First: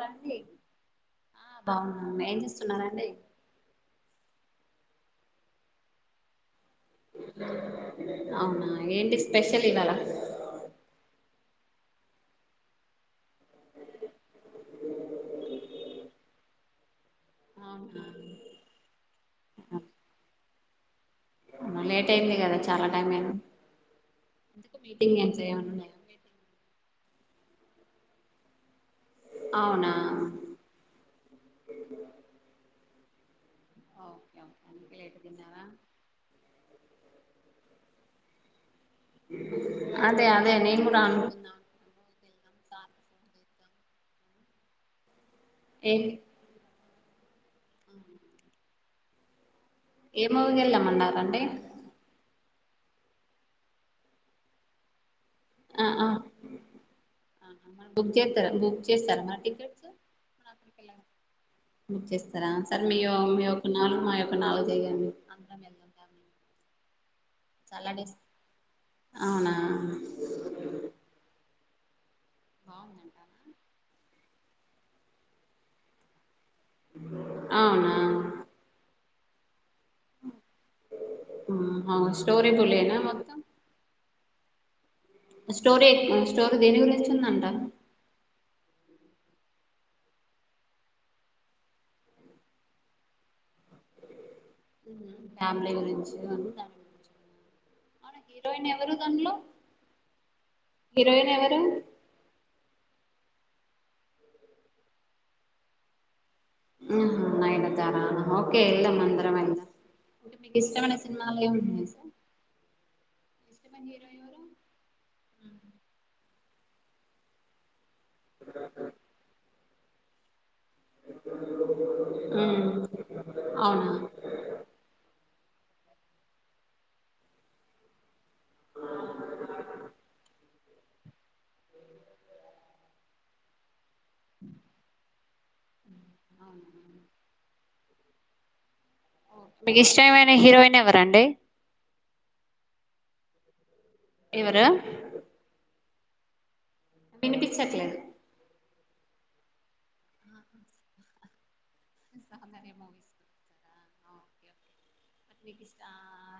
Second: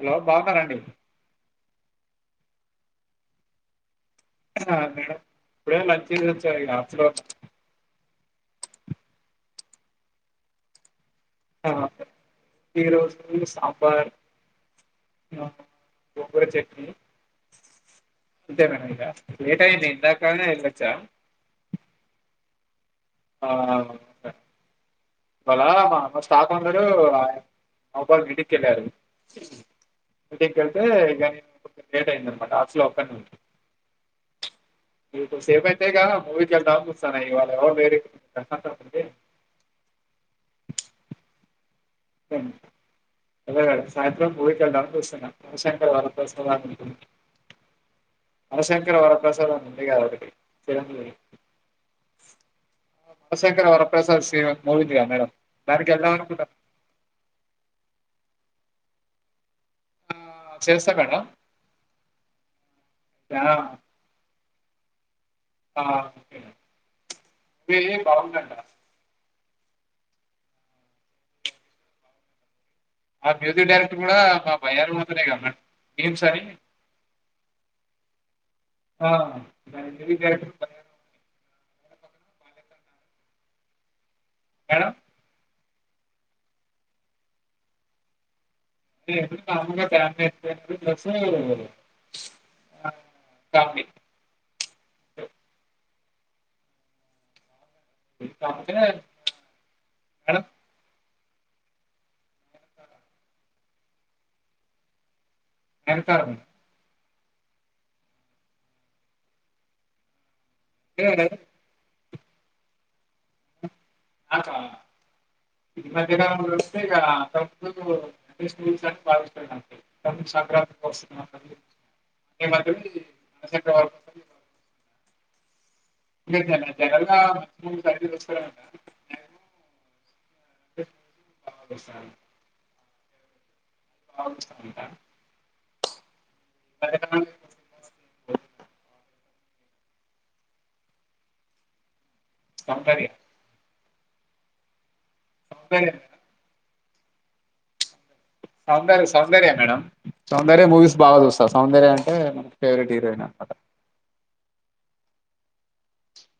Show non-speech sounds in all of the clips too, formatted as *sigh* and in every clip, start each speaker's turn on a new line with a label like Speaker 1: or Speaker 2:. Speaker 1: Hello బాగున్నారండి
Speaker 2: బాగున్నం ఏం చేస్తున్నారండి
Speaker 1: మేడం ఇప్పుడే లంచ్చేసి వచ్చాఏడ
Speaker 2: అవునా ఏంటి స్పెషల్ ఇవ్వాల
Speaker 1: అ ఈ రోజు సాంబార్ గోంగూర చట్నీ ఇంతే మేడం ఇక లేటయింది ఇందాక వెళ్లొచ్చా
Speaker 2: మొ లేట్ అయింది కదా చాలా టైం అయింది
Speaker 1: ఆ
Speaker 2: మీటింగ్ గేమ్స్
Speaker 1: ఇవాళ
Speaker 2: ఏమన్నా ఉన్నాయా
Speaker 1: మా మ స్టాఫ్ అందరూ అబళ మీటింగ్ కి వెళ్లారు
Speaker 2: అవునా
Speaker 1: మీటింగ్ కెళ్తే ఇగా కొంచెం లేట్ అయిందనమాట ఆఫీస్లో ఒక్కన్నే
Speaker 2: ఓకే ఓకే అందుకే లేట్ తిన్నారా
Speaker 1: ఇంకొద్దిసేపైతే ఇగ మూవీ వెళ్తా ఇవాళేమో వేడి
Speaker 2: అదే అదే నేను కూడా అనుకుంటున్న
Speaker 1: అదే అండి సాయంత్రం మూవీ కి వెళ్దామని చూస్తున్న మన శంకర
Speaker 2: ఏ
Speaker 1: వరప్రసాద్ అనే మూవీ కి శివ శంకర్ వరప్రసాద్ అని ఉంది కదా
Speaker 2: ఏ
Speaker 1: ఒక్కటి
Speaker 2: మూవీకి
Speaker 1: చిరంజీవి మూవీ
Speaker 2: వెళ్దామన్నారండి
Speaker 1: శివ శంకర్ వరప్రసాద్ సినీ మూవీ ఉంది కదా మేడం
Speaker 2: ఆ ఆ
Speaker 1: దానికెళ్దాం అనుకున్న
Speaker 2: ఆహా, బుక్ చేస్తారా బుక్ చేస్తారా మరి టికెట్స్
Speaker 1: చేస్తా మేడం
Speaker 2: స్తారా సరె మీ మీ యొక్క నాలుగు మా యొక్క నాలుగు చేయం
Speaker 1: ఆ
Speaker 2: చాలా
Speaker 1: ఫిల్మ్
Speaker 2: డేస్
Speaker 1: బాగుందంట
Speaker 2: అవునా బాగు
Speaker 1: ఆ మ్యూజిక్ డైరెక్టర్ కూడా మా భయాలు పోతున్నాయా మేడం మీమ్స్ అన్ని
Speaker 2: అవునా
Speaker 1: ఆ మ్యూజిక్ డైరెక్టర్
Speaker 2: ఆ స్టోరిబులేనా మొత్తం
Speaker 1: మేడం
Speaker 2: స్టోరె చెప్పు స్టోరి దేని గురించుందంట
Speaker 1: ఇగ ఎప్పుడు కామన్ గదా *unintelligible* అ కామెడీ
Speaker 2: ఫ్యామిలీ గురించి ఉంది గాని దాని గురించి అవునా హీరోయిన్
Speaker 1: కాకపోతే
Speaker 2: ఎవరు
Speaker 1: మేడం
Speaker 2: దాన్లో హీరోయిన్ ఎవరు
Speaker 1: నయనతార మేడం
Speaker 2: ఆ నయనతారా ఓకే వెళ్దాం అందరం వెళ్దాం మీకు ఇష్టమైన
Speaker 1: అంటే
Speaker 2: సినిమాలు ఏం ఉన్నయ్ సార్ ఇష్టమైన హీరో
Speaker 1: నాకా
Speaker 2: ఎవరు
Speaker 1: నాకేదన్న దొరికితే ఇగ *unintelligible* *unintelligible* మేమక్కడి పక్కింట్లో వాళ్
Speaker 2: అవునా
Speaker 1: తోటి ఇగ జనల్ జనల్ గా *unintelligible* బాగా వస్తాయి అవుస్తాందా *unintelligible*
Speaker 2: మీకు ఇష్టమైన హీరోయిన్ ఎవరండి
Speaker 1: సౌందర్య
Speaker 2: ఎవరు
Speaker 1: దర్య మేడం
Speaker 2: వినిపించట్లేదు
Speaker 1: సౌందర సౌందర్య మేడం సౌందర్య మూవీస్ బాగా చూస్తా సౌందర్య అం టే
Speaker 2: సౌందర్య
Speaker 1: ఫేవరెట్
Speaker 2: మూవీస్
Speaker 1: హీరోయిన్ అనమాట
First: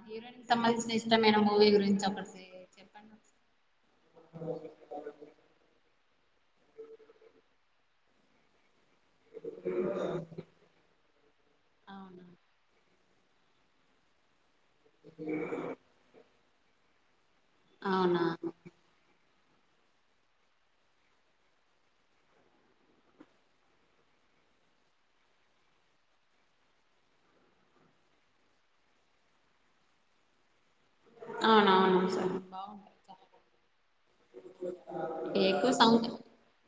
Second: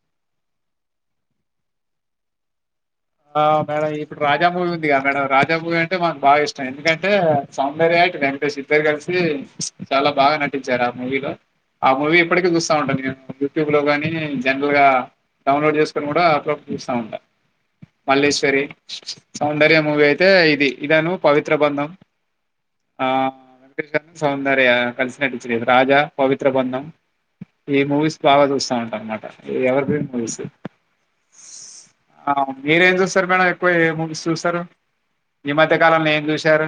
Speaker 2: హీరోయిన్ కి సంబంధించి ఇష్టమైన మూవీ గురించి ఒకటి చెప్పండి
Speaker 1: ఆ మేడం ఇప్పుడు రాజామూవీ ఉందిగా మేడం రాజామూవి అంటే మనకు బాగా ఇష్టం ఎందుకంటే సౌందర్య వెంకటేశు ఇద్దరు కలిసి ప్చ్ చాలా బాగా నటించారు ఆ మూవీలో ఆ మూవీ
Speaker 2: అవునా
Speaker 1: ఇప్పటిక చూస్తా ఉంటా నేను యూట్యూబ్ లో గాని జనరల్ గా డౌన్లోడ్ చేసుకొని కూడా అప్పుడప్పుడు చూస్తా ఉంటా
Speaker 2: అవునా
Speaker 1: మల్లేశ్వరి సౌందర్య మూవీ అయితే ఇది ఇదను పవిత్ర బంధం ఆ వెంకటేష్ సౌందర్య కలిసి నటీంచి రాజా పవిత్ర బంధం ఈ మూవీస్ బాగా చూస్తా ఉంటా అనమాట ఎవర్ గ్రీన్ మూవీస్
Speaker 2: అవునవును
Speaker 1: ఆ!
Speaker 2: సర్ ప
Speaker 1: మీరేం చూస్తారు మేడం ఎక్కువ ఏ మూవీస్ చూస్తారు
Speaker 2: బాగుంటాయి.
Speaker 1: ఈ
Speaker 2: ఎక్కువ
Speaker 1: మధ్య
Speaker 2: సౌంద్
Speaker 1: కాలంలో ఏం చూశారు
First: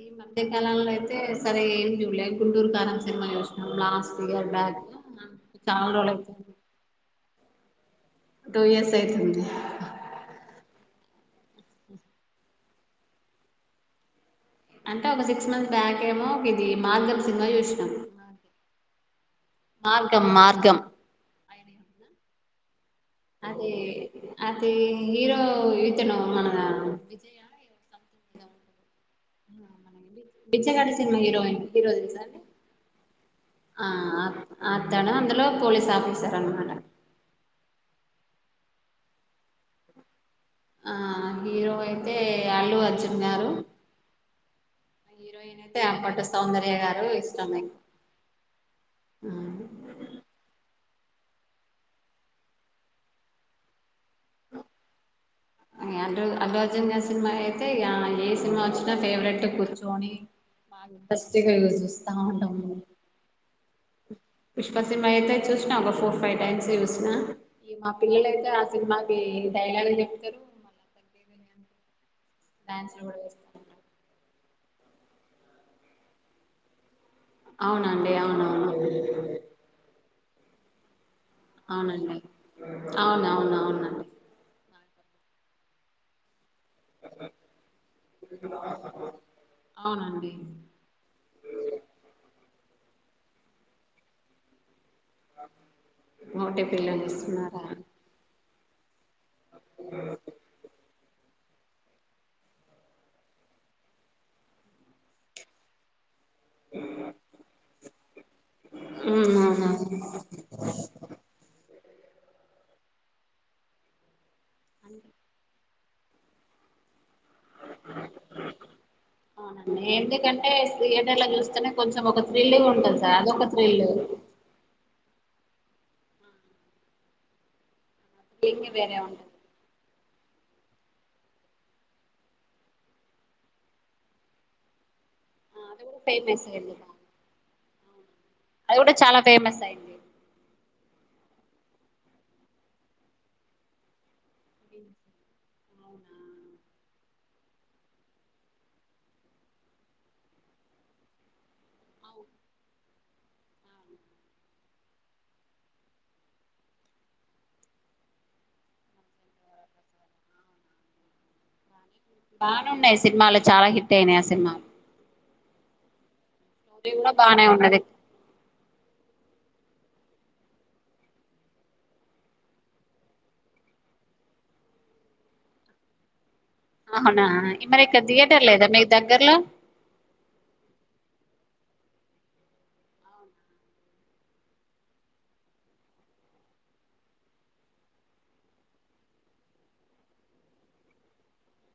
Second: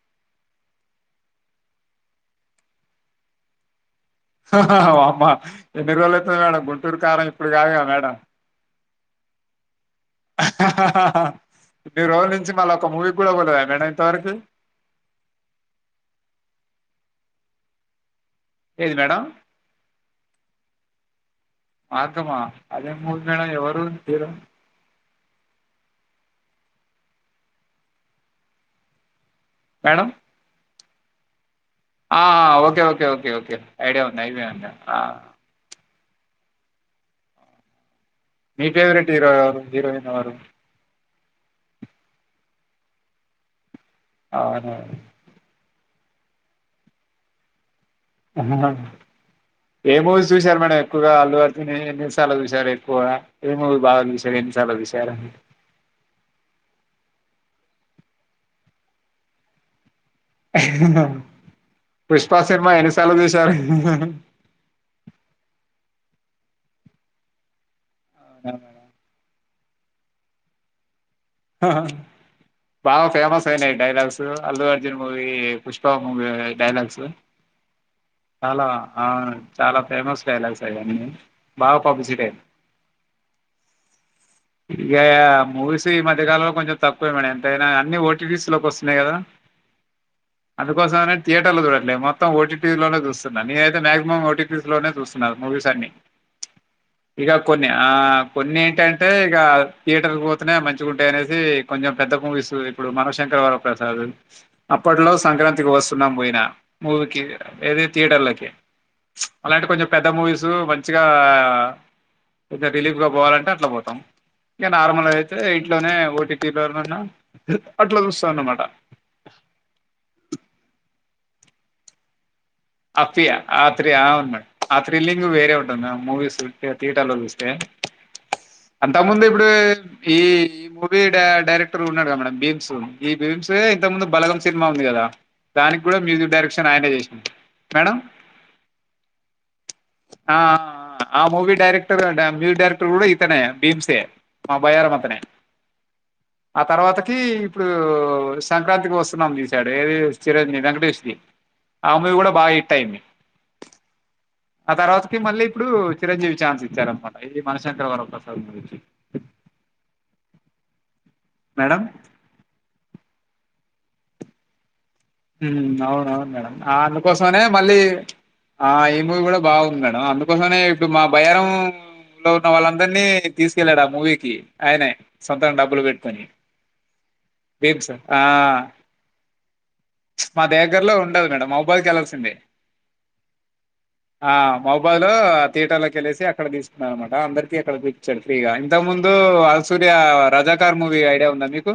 Speaker 2: ఈ మధ్యకాలంలో అయితే సరే ఏం చూడలేదు గుంటూరు కారం సినిమా చూసినం లాస్ట్ ఇయర్ బ్యాక్
Speaker 1: ఆహ వమ్మ
Speaker 2: చాలా
Speaker 1: ఎన్ని రోజులు అవుతుంది
Speaker 2: అయితుంది
Speaker 1: మేడం గుంటూరు కారం ఇప్పుడు కాదుగా మేడం
Speaker 2: టూ ఇయర్స్ అయితుంది
Speaker 1: ఇన్ని రోజుల్ నుంచి మళ్లా ఒక మూవీ కూడా పోలేద మేడం ఇంతవరకి
Speaker 2: అంటే ఒక సిక్స్ మంత్స్ బ్యాక్ ఏమో ఒక ఇది మార్గం సినిమా చూసినాం
Speaker 1: ఏది మేడం
Speaker 2: మార్గం మార్గం
Speaker 1: మార్గం మా అదేం మూవీ మేడం
Speaker 2: అది
Speaker 1: ఎవరు హీరో
Speaker 2: అది హీరో ఇతను మన Vijaya
Speaker 1: madam
Speaker 2: Bichagadu cinema heroine hero తెల్సా
Speaker 1: ఆ
Speaker 2: అండీ
Speaker 1: ఓకే ఓకే ఓకే ఓకే
Speaker 2: ఆ
Speaker 1: ఐడియా ఉంది
Speaker 2: అత్
Speaker 1: ఐడియా ఉంది ఆ,
Speaker 2: అతను అందులో పోలీస్ ఆఫీ సరానమాట
Speaker 1: మీ ఫేవరెట్ హీరో ఎవరు హీరోయిన్ ఎవరు
Speaker 2: ఆ హీరో అయితే అల్లుఅర్జున్ గారు
Speaker 1: అవునవును
Speaker 2: టే అప్పటి సౌందర్య గారు ఇష్టమే
Speaker 1: ఆహా ఏమూవీస్ చూశారు మేడం ఎక్కువగా అల్లుఅర్జున్ ఎన్నిసార్లు చూశారు ఎక్కువ ఏ మూవీ బాగా చూశారు ఎన్నిసార్లు చూశారూ
Speaker 2: అ అల్లు అల్లుఅర్జున్ గారి సినిమా అయితే ఏ సినిమా వచ్చినా ఫేవరెట్ కూర్చోని
Speaker 1: ఆహ్ ఆహా పుష్ప సినిమా
Speaker 2: ఉంటాము
Speaker 1: ఎన్నిసార్లు చూసారు ఆహ్ ఆహా
Speaker 2: పుష్ప సినిమా అయితే చూ ఒక ఫోర్ ఫైవ్ టైమ్స్ చూసిన మా పిల్లలఅయితే ఆ సినిమాకి డైలాగులు చెప్తారు మళ్ళీ తగ్గేదని
Speaker 1: హహ
Speaker 2: డాన్స్లు
Speaker 1: బాగా
Speaker 2: కూడా చేస్తారు
Speaker 1: ఫేమస్ అయినాయి dialogues Allu Arjun movie Pushpa movie dialogues
Speaker 2: అవునండి అవునవును
Speaker 1: చాలా ఆ చాలా ఫేమస్ డైలాగ్స్ అయన్ని
Speaker 2: అవునండి అవును అవును అవునండి
Speaker 1: ఇగ మూవీస్ ఈ మధ్య కాలంలో కొంచెం తక్కువే మేడం ఎంతైనా అన్ని ఓటీటీస్ లోకి వస్తున్నాయి కదా
Speaker 2: అవునండి
Speaker 1: అందుకోసంనే థియేటర్ చూడట్లేదు మొత్తం ఓటీటీ లోనే చూస్తున్నాను నేన అయితే మాక్సిమం ఓటీటీ లోనే చూస్తున్నారు మూవీస్ అన్ని
Speaker 2: ఒకటే పిల్లలు
Speaker 1: ఇగ
Speaker 2: ఇస్తున్నారా
Speaker 1: కొన్ని ఆ కొన్ని ఏంట టే ఇక థియేటర్ పోతేనే మంచి టే అనేది కొంచెం పెద్ద మూవీసు ఇప్పుడు మన శంకరవర ప్రసాద్ అప్పట్లో సంక్రాంతికి వస్తున్నాం పోయి మూవికి ఏది థియేటర్లకి
Speaker 2: ఉమ్,
Speaker 1: అలాంటి కొంచెం
Speaker 2: అవునవును
Speaker 1: పెద్ద మూవీస్ మంచిగా ఇక రిలీఫ్ గా పోవాలంటే అట్లా పోతాం ఇంకా నార్మల్గా అయితే ఇంట్లోనే ఓటిటీలో లోన అట్లా చూస్తాన్నమాట
Speaker 2: టార్లోనే కొంచెం ఒక థ్రిల్ ఉంటుంది సార్
Speaker 1: అప్పియ
Speaker 2: అదొక థ్రిల్
Speaker 1: ఆత్రి అవును ఆ థ్రిల్లింగ్ వేరే ఎప్పుడన మూవిస్ ఉంటే థియేటర్ లో చస్తే
Speaker 2: థ్రిల్లింగ్ వేరే
Speaker 1: అంతకు ముందు
Speaker 2: ఉంటుంది
Speaker 1: ఇప్పుడు ఈ ఈ మూవీ డైరెక్టర్ ఉన్నాడు గా మేడం భీమ్స్ ఈ భీమ్స్ ఇంత ముందు బలగం సినిమా ఉంది కదా
Speaker 2: ఆ,
Speaker 1: దానికి
Speaker 2: అది
Speaker 1: కూడా మ్యూజిక్
Speaker 2: ఫేమస్
Speaker 1: డైరెక్షన్
Speaker 2: అయింది
Speaker 1: ఆయనే
Speaker 2: బాగా.
Speaker 1: చేసింది మేడం
Speaker 2: అది కూడా చాలా ఫేమస్ అయింది
Speaker 1: ఆ ఆ మూవీ డైరెక్టర్ అ మ్యూవీ డైరెక్టర్ కూడా ఇతనే భీమ్సే మా బయరా అతనే
Speaker 2: అవునా
Speaker 1: ఆ తర్వాత హ్మ్ ఇప్పుడు సంక్రాంతికి వస్తున్నాం తీసాడు ఏది చిరంజీవి వెంకటేష్ది ఆహ్ మూవీ కూడా బాగా హిట్ అయింది ఆ తర్వాతకి మళ్ళీ ఇప్పుడు చిరంజీవి ఛాన్స్ ఇచ్చారనమాట ఇది మనశంకర వర ప్రసాద్ గురించి మేడం
Speaker 2: బానేఉన్నాయ్ సినిమాలు చాలా హిట్ అయినాయి ఆ సినిమాలు
Speaker 1: హ్మ్ అవున అవును మేడం
Speaker 2: స్టోరీ కూడా
Speaker 1: అందుకోసమనే
Speaker 2: బానే
Speaker 1: మళ్ళీ
Speaker 2: ఉన్నది
Speaker 1: ఆ ఈ మూవీ కూడా బాగుంది మేడం అందుకోసమె ఇప్పుడు మా బయారం ఇంట్లో ఉన్న వాళ్ళందరినీ తీసుకెళ్ళలాడు ఆ మూవీకి ఆయనే సొంతంగా డబ్బులు పెట్టుకొని
Speaker 2: ఆహా అవునా మరి ఇక్కడ థియేటర్ లేదా మీకు దగ్గర్లో
Speaker 1: మా దగ్గరలో ఉండదు మేడం మబాల్కి వెళ్లాల్సిందే ఆ మహబాలు థియేటర్ లొ కేలేసి అక్కడ తీసుకున్న అనమాట అందరికి అక్కడ ఇచ్చాడు ఫ్రీగా ఇంతకు ముందు హ్మ్ సూర్య రజాకార్ మూవీ ఐడియా ఉందా మీకు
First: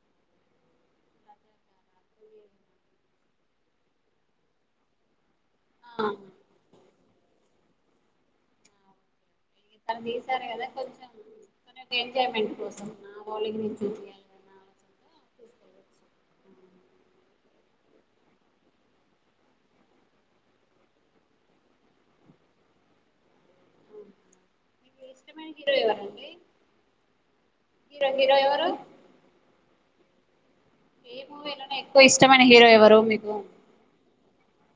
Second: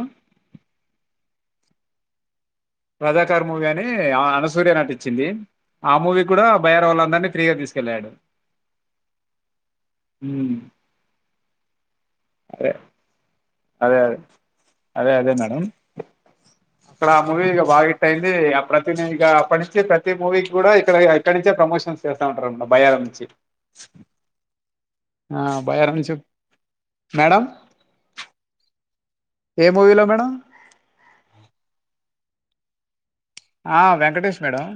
Speaker 1: రజాకర్ మూవీ అని అనసూర్య నటించింది ఆ మూవీ కూడా బైరవలా ఫ్రీగా తీసుకెళ్లాడు
Speaker 2: ఇక్కడ తీసారు కదా కొంచెం ఎంజాయ్మెంట్
Speaker 1: అదే.
Speaker 2: కోసం మొలి
Speaker 1: అదే అదే అదే మేడం
Speaker 2: తీసుకోవచ్చు
Speaker 1: అక్కడ ఆ మూవీ బాగా హిట్ అయింది ప్రతి ఇక అప్పటి నుంచి ప్రతి మూవీకి కూడా ఇక్కడ ఇక్కడి నుంచి ప్రొమోషన్స్ చేస్తా ఉంట భయంచి
Speaker 2: మీకు
Speaker 1: ఆ
Speaker 2: ఇష్టమైన హీరో
Speaker 1: బయారం
Speaker 2: ఎవరండి
Speaker 1: మేడం
Speaker 2: హీరో మీరెవరు
Speaker 1: ఏ మూవీలో మేడం.
Speaker 2: ఏ మూవీలోనే ఎక్కువ ఇష్టమైన హీరో ఎవరు మీకు.
Speaker 1: ఆహ్ వెంకటేష్ మేడం.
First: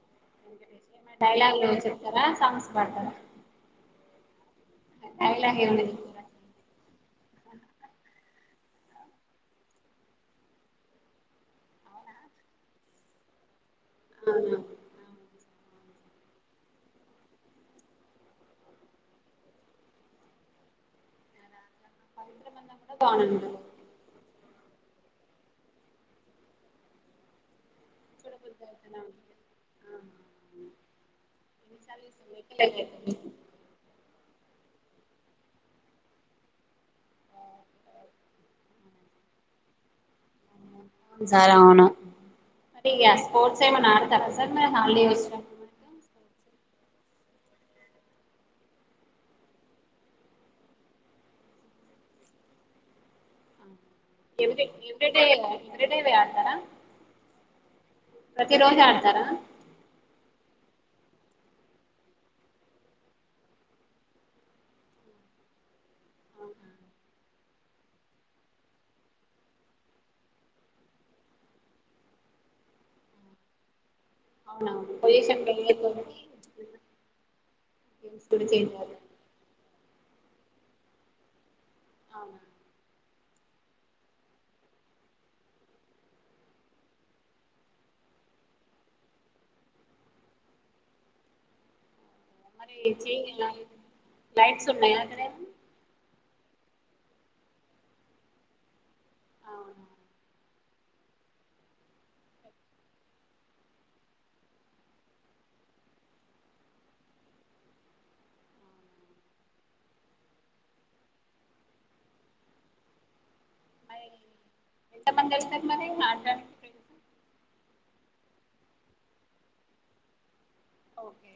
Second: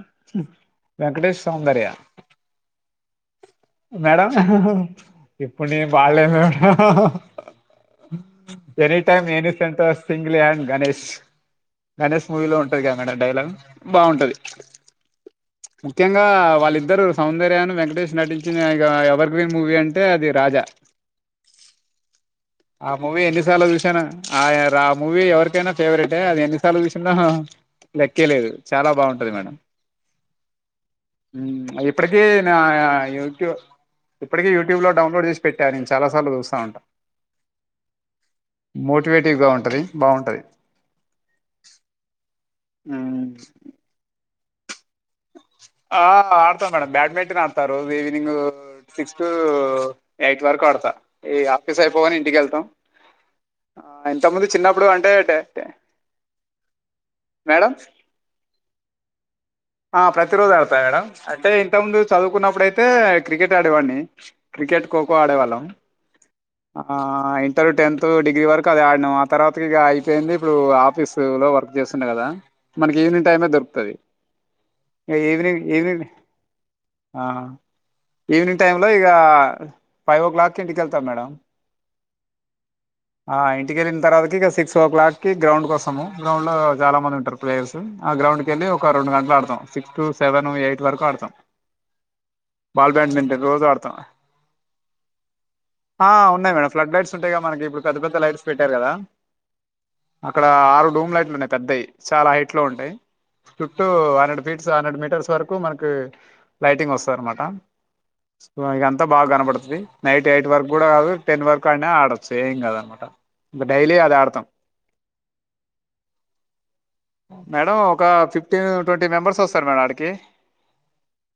Speaker 1: వెంకటేష్
Speaker 2: డైలాగులు ఏమన్నా
Speaker 1: సౌందర్య
Speaker 2: చెప్తారా సాంగ్స్ పాడతారా.
Speaker 1: మేడం అహ్ అహ్
Speaker 2: డైలాగ్
Speaker 1: ఇప్పుడు
Speaker 2: ఏమైనా
Speaker 1: నేను
Speaker 2: చెప్తారా
Speaker 1: బాలేను madam any time any centre single హన్డ్ Ganesh Ganesh మూవీలో ఉంటది గా మేడం డైలాగూ బాగుంటది
Speaker 2: అవునా
Speaker 1: ముఖ్యంగా వాళ్ళిద్దరు సౌందర్యాను వెంకటేష్ నటించిన ఇగా ఎవర్ గ్రీన్ మూవీ అంటే అది రాజా
Speaker 2: పవిత్ర బంధం
Speaker 1: ఆ
Speaker 2: కూడా
Speaker 1: మూవీ
Speaker 2: బానే ఉంటది
Speaker 1: ఎన్నిసార్లు జూసానో. ఆహ్ రా మూవీ ఎవరికైనా ఫేవరెటే అది ఎన్నిసార్లు చూసిన్నో లెక్. లెక్కే లేదు
Speaker 2: చూడబుద్ధి
Speaker 1: చాలా
Speaker 2: అయితనే
Speaker 1: బాగుంటది
Speaker 2: ఉంటది
Speaker 1: మేడం. ఉమ్
Speaker 2: ఎన్నిసార్లు
Speaker 1: అదిప్పట్కీ
Speaker 2: చూస్తాం
Speaker 1: నా
Speaker 2: లెక్కలే
Speaker 1: నా
Speaker 2: అయితుంది
Speaker 1: యొక్క్యో. ఇప్పటికి యూట్యూబ్ లో డౌన్లోడ్ జేశి పెట్టా నేన్ చాల సార్లు చూస్తావుంటా. మోటివేటివ్గా ఉంటది బాగుంటది.
Speaker 2: అవును సార్ అవును మరి ఆ
Speaker 1: మ్మ్
Speaker 2: స్పోర్ట్స్ ఏమైనా ఆడతారా సార్ మరి. ఆహ్ న్యూస్ల.
Speaker 1: ఆ ఆడతా మేడం బ్యాడ్మింటన్ ఆడతారు రోజ్ ఈవినింగ్ సిక్స్ టూ ఎయిట్ వరకు ఆడ్త. ఇగ ఆఫ్ఫిస్ అయిపోగానే ఇంటికెళ్తాం.
Speaker 2: అవునా ఎవ్రీడే ఎవరీ
Speaker 1: అంటే
Speaker 2: డే ఎవరీ డేన ఆడతారా.
Speaker 1: మేడం
Speaker 2: ప్రతి రోజు ఆడ్తారా.
Speaker 1: ఆహ్ ప్రతి రోజు ఆడ్తా మేడం అంటే ఇంతకు ముందు చదువుకున్నప్పుడైతే క్రికెట్ ఆడేవాడిని. క్రికెట్ ఖోఖో ఆడేవాళ్ళం. ఆహ్ ఇంటర్ టెన్త్ డిగ్రీ వరకు అదే ఆడ్నాము ఆ తర్వాత ఇగా అయిపోయింది ఇప్పుడు ఆఫీసు. లో వర్క్ జేస్తుండే గదా మనకి ఈవినింగ్ టైమే దొరుక్తది.
Speaker 2: అవునవును పొజిషన్
Speaker 1: ఈవెనింగ్
Speaker 2: పెరిగే
Speaker 1: ఈవెనింగ్
Speaker 2: కొద్దీ
Speaker 1: ఆహ్.
Speaker 2: గేమ్స్ కూడా
Speaker 1: ఈవినింగ్
Speaker 2: చేంజ్
Speaker 1: టైమ్ లో
Speaker 2: అవుతాయి
Speaker 1: ఇగా ఫైవ్ ఓ క్లాక్కి ఇంటికెళ్తాం మేడం.
Speaker 2: అవునా.
Speaker 1: ఆహ్ ఇంటికెళ్ళిన్ తర్వాత ఇగా సిక్స్ ఓ క్లాక్ కి గ్రౌండ్ కోస్తము గ్రౌండ్ లో చాలా మందుంటారు ప్లేయర్స్. ఆ గ్రౌండ్ కెళ్ళి ఒక రొండు గంటలు ఆడ్తం సిక్స్ టూ సెవెను ఎయిట్ వరకు ఆడుతాం.
Speaker 2: మరి
Speaker 1: బాల్
Speaker 2: చేంజ్
Speaker 1: బ్యాడ్మింటన్ రోజాడ్తం
Speaker 2: లైట్స్ ఉన్నాయా అక్కడ ఏమన్నా
Speaker 1: ఆహ్. ఉన్నాయ్ మేడం ఫ్లాడ్ లైట్స్ ఉంటాయిగా మనకిపుడు పెద్ద పెద్ద లైట్స్ పెట్టార్ కదా.
Speaker 2: అవును.
Speaker 1: ఇక్కడ ఆరు రూమ్ లైట్లు ఉన్నాయి పెద్దయ్ చాలా హైట్ లో ఉంటాయ్ చుట్టూ. హండ్రెడ్ ఫీట్స్ హండ్రెడ్ మీటర్స్ వరకు మనకి లైటింగ్ వొస్తది అన్మాట. సో ఇగ అంతా బాగా గనబడ్తది నైట్ ఎయిట్ వరకు గూడా గాదు టెన్ వరకు ఐనా ఆడొచ్చు ఏం కాదన్మాట.
Speaker 2: మరి ఎంత మంది వచ్చినాట్లు మరి ఆడడానికి మీ ఫ్రెండ్స్.
Speaker 1: మేడం ఒక ఫిఫ్టీన్ ట్వంటీ మెంబర్స్ వొస్తరు మేడం ఆడికి.
Speaker 2: Okay.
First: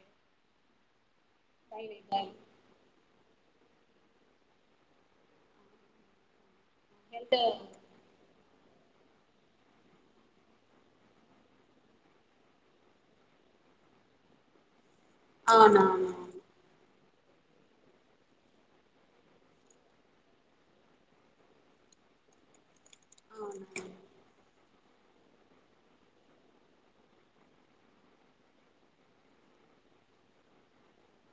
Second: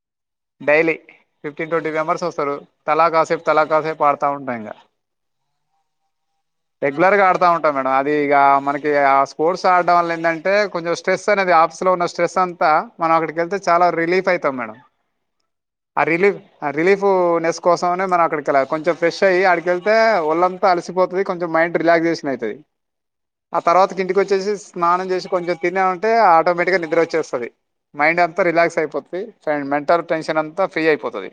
Speaker 1: Daily fifteen twenty
Speaker 2: daily
Speaker 1: members
Speaker 2: daily
Speaker 1: వొస్తరు తలా కాసేపు. తలాకాసేపు ఆడతా ఉంటా ఇగా. రేగులర్గా
Speaker 2: హెల్త్
Speaker 1: ఆడుతా ఉంటా మేడం అది ఇగ మనక్. ఇగా స్పోర్ట్స్ ఆడ్డం వల్ల ఏందంటే కొంచెం స్ట్రెస్ అనేది ఆఫీస్ లో ఉన్న. స్ట్రెస్ అంతా మనం అక్కడికెళ్తే చాలా రిలీఫ్ ఐతం మేడం ఆ
Speaker 2: అవునవును
Speaker 1: రిలీఫ్ ఆ రిలీఫ్. ఫ్ నెస్ కోసమనే మనం అక్కడికెళ్లాలి కొంచెం ఫ్రెష్ అయి ఆడికెళ్తే ఒళ్ళంతా అలిసిపోతది కొెంచెం మైండ్ రిలాక్స్. *unintelligible* అయితది.
Speaker 2: అవునా
Speaker 1: ఆ తర్వాతకి ఇంటికొచ్చేసి స్నానం జేసి కొంచెం తినామంటే ఆటోమేటిక్ గా నిద్ర ఒచ్. చేస్తది మైండ్ అంతా రిలాక్స్ అయిపోతది ఫైన్ మెంటల్ టెన్షన్ అంతా ఫ్రీ అయిపోతది.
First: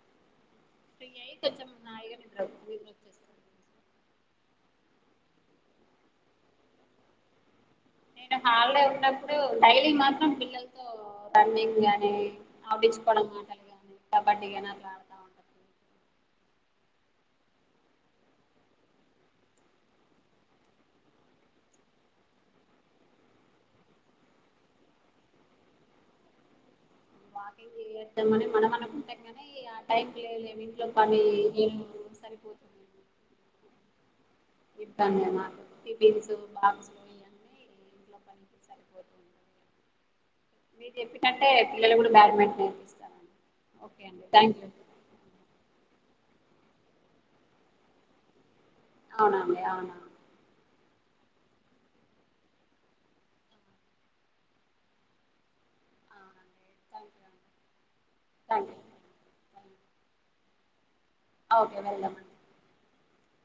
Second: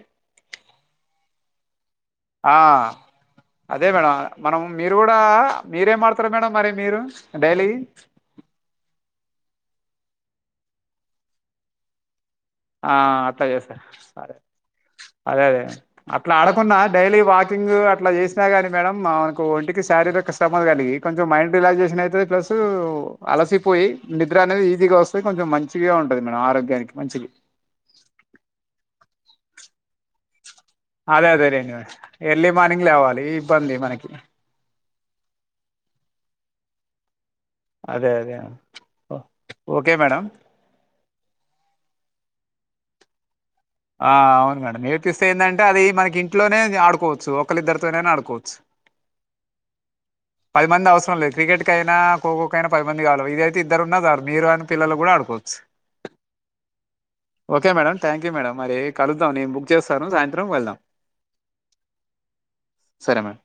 Speaker 2: ఫ్రీ అయి కొంచెం హాయిగా నిద్ర నిద్ర
Speaker 1: ఆహ్
Speaker 2: వచ్చేస్తది
Speaker 1: అదే మేడం. మనం మీరు గూడా మీరేం వాడ్తర్ మేడం మరి మీరు డైలీ
Speaker 2: నేను హాలిడే ఉన్నప్పుడు డైలీ మాత్రం పిల్లల్తో రన్నింగ్ గాని
Speaker 1: ఆ అట్లా జేస్తరా సరే
Speaker 2: గానీ అట్లా ఆడుతా ఉంటా
Speaker 1: అదదే అట్లా ఆడకున్నా డైలీ వాకింగూ అట్లా జేస్నా గాని మేడం మాకు ఒంటికి శారీరక శ్రమ కలిగి కొంచెం మైండ్ రిలాక్సేషన్ అయితది ప్లస్ అలసిపోయి నిద్ర అనేది ఈజీగా వస్తాది కొంచెం మంచిగా ఉం. టది మేడం ఆరోగ్యానికి మంచిది.
Speaker 2: ఇగ మనం అనుకుంటాం కానీ ఇగా ఆ టైం కి లేవలేం.
Speaker 1: అదే అదే లె ఇంగ ఎర్లీ మార్నింగ్ లేవ్వాలి ఇబ్బంది మనకి.
Speaker 2: ఇబ్బంది నా *unintelligible*
Speaker 1: అదే అదే ఓకే మేడం
Speaker 2: మీరు చెప్పినట్టే పిల్లలు కూడ బ్యాడ్మింట్ నేర్పిస్తాను
Speaker 1: ఆ అవును మేడం ఇగ ట్విస్ట్ ఏందంటే అది మనకి ఇంట్లోనే అది ఆడుకోవచ్చు ఒకలిద్దరితోనైనా ఆడుకోచ్చు
Speaker 2: అవునండి అవును
Speaker 1: పది మంది అవసరం లేదు క్రికెట్కైనా ఖోఖోకైనా పది మంది కావలి ఇదైతే ఇద్దరు ఉన్న చాలు మీరు అన్ పిల్లలు కూడా ఆడుకోవచ్చు
Speaker 2: ఆ
Speaker 1: okay madam thank you madam మరి కలుద్దాం నేను బుక్ చేస్తాను సాయంత్రం వెళ్దాం
Speaker 2: ఓకే వెల్దామ్
Speaker 1: సరే మేడం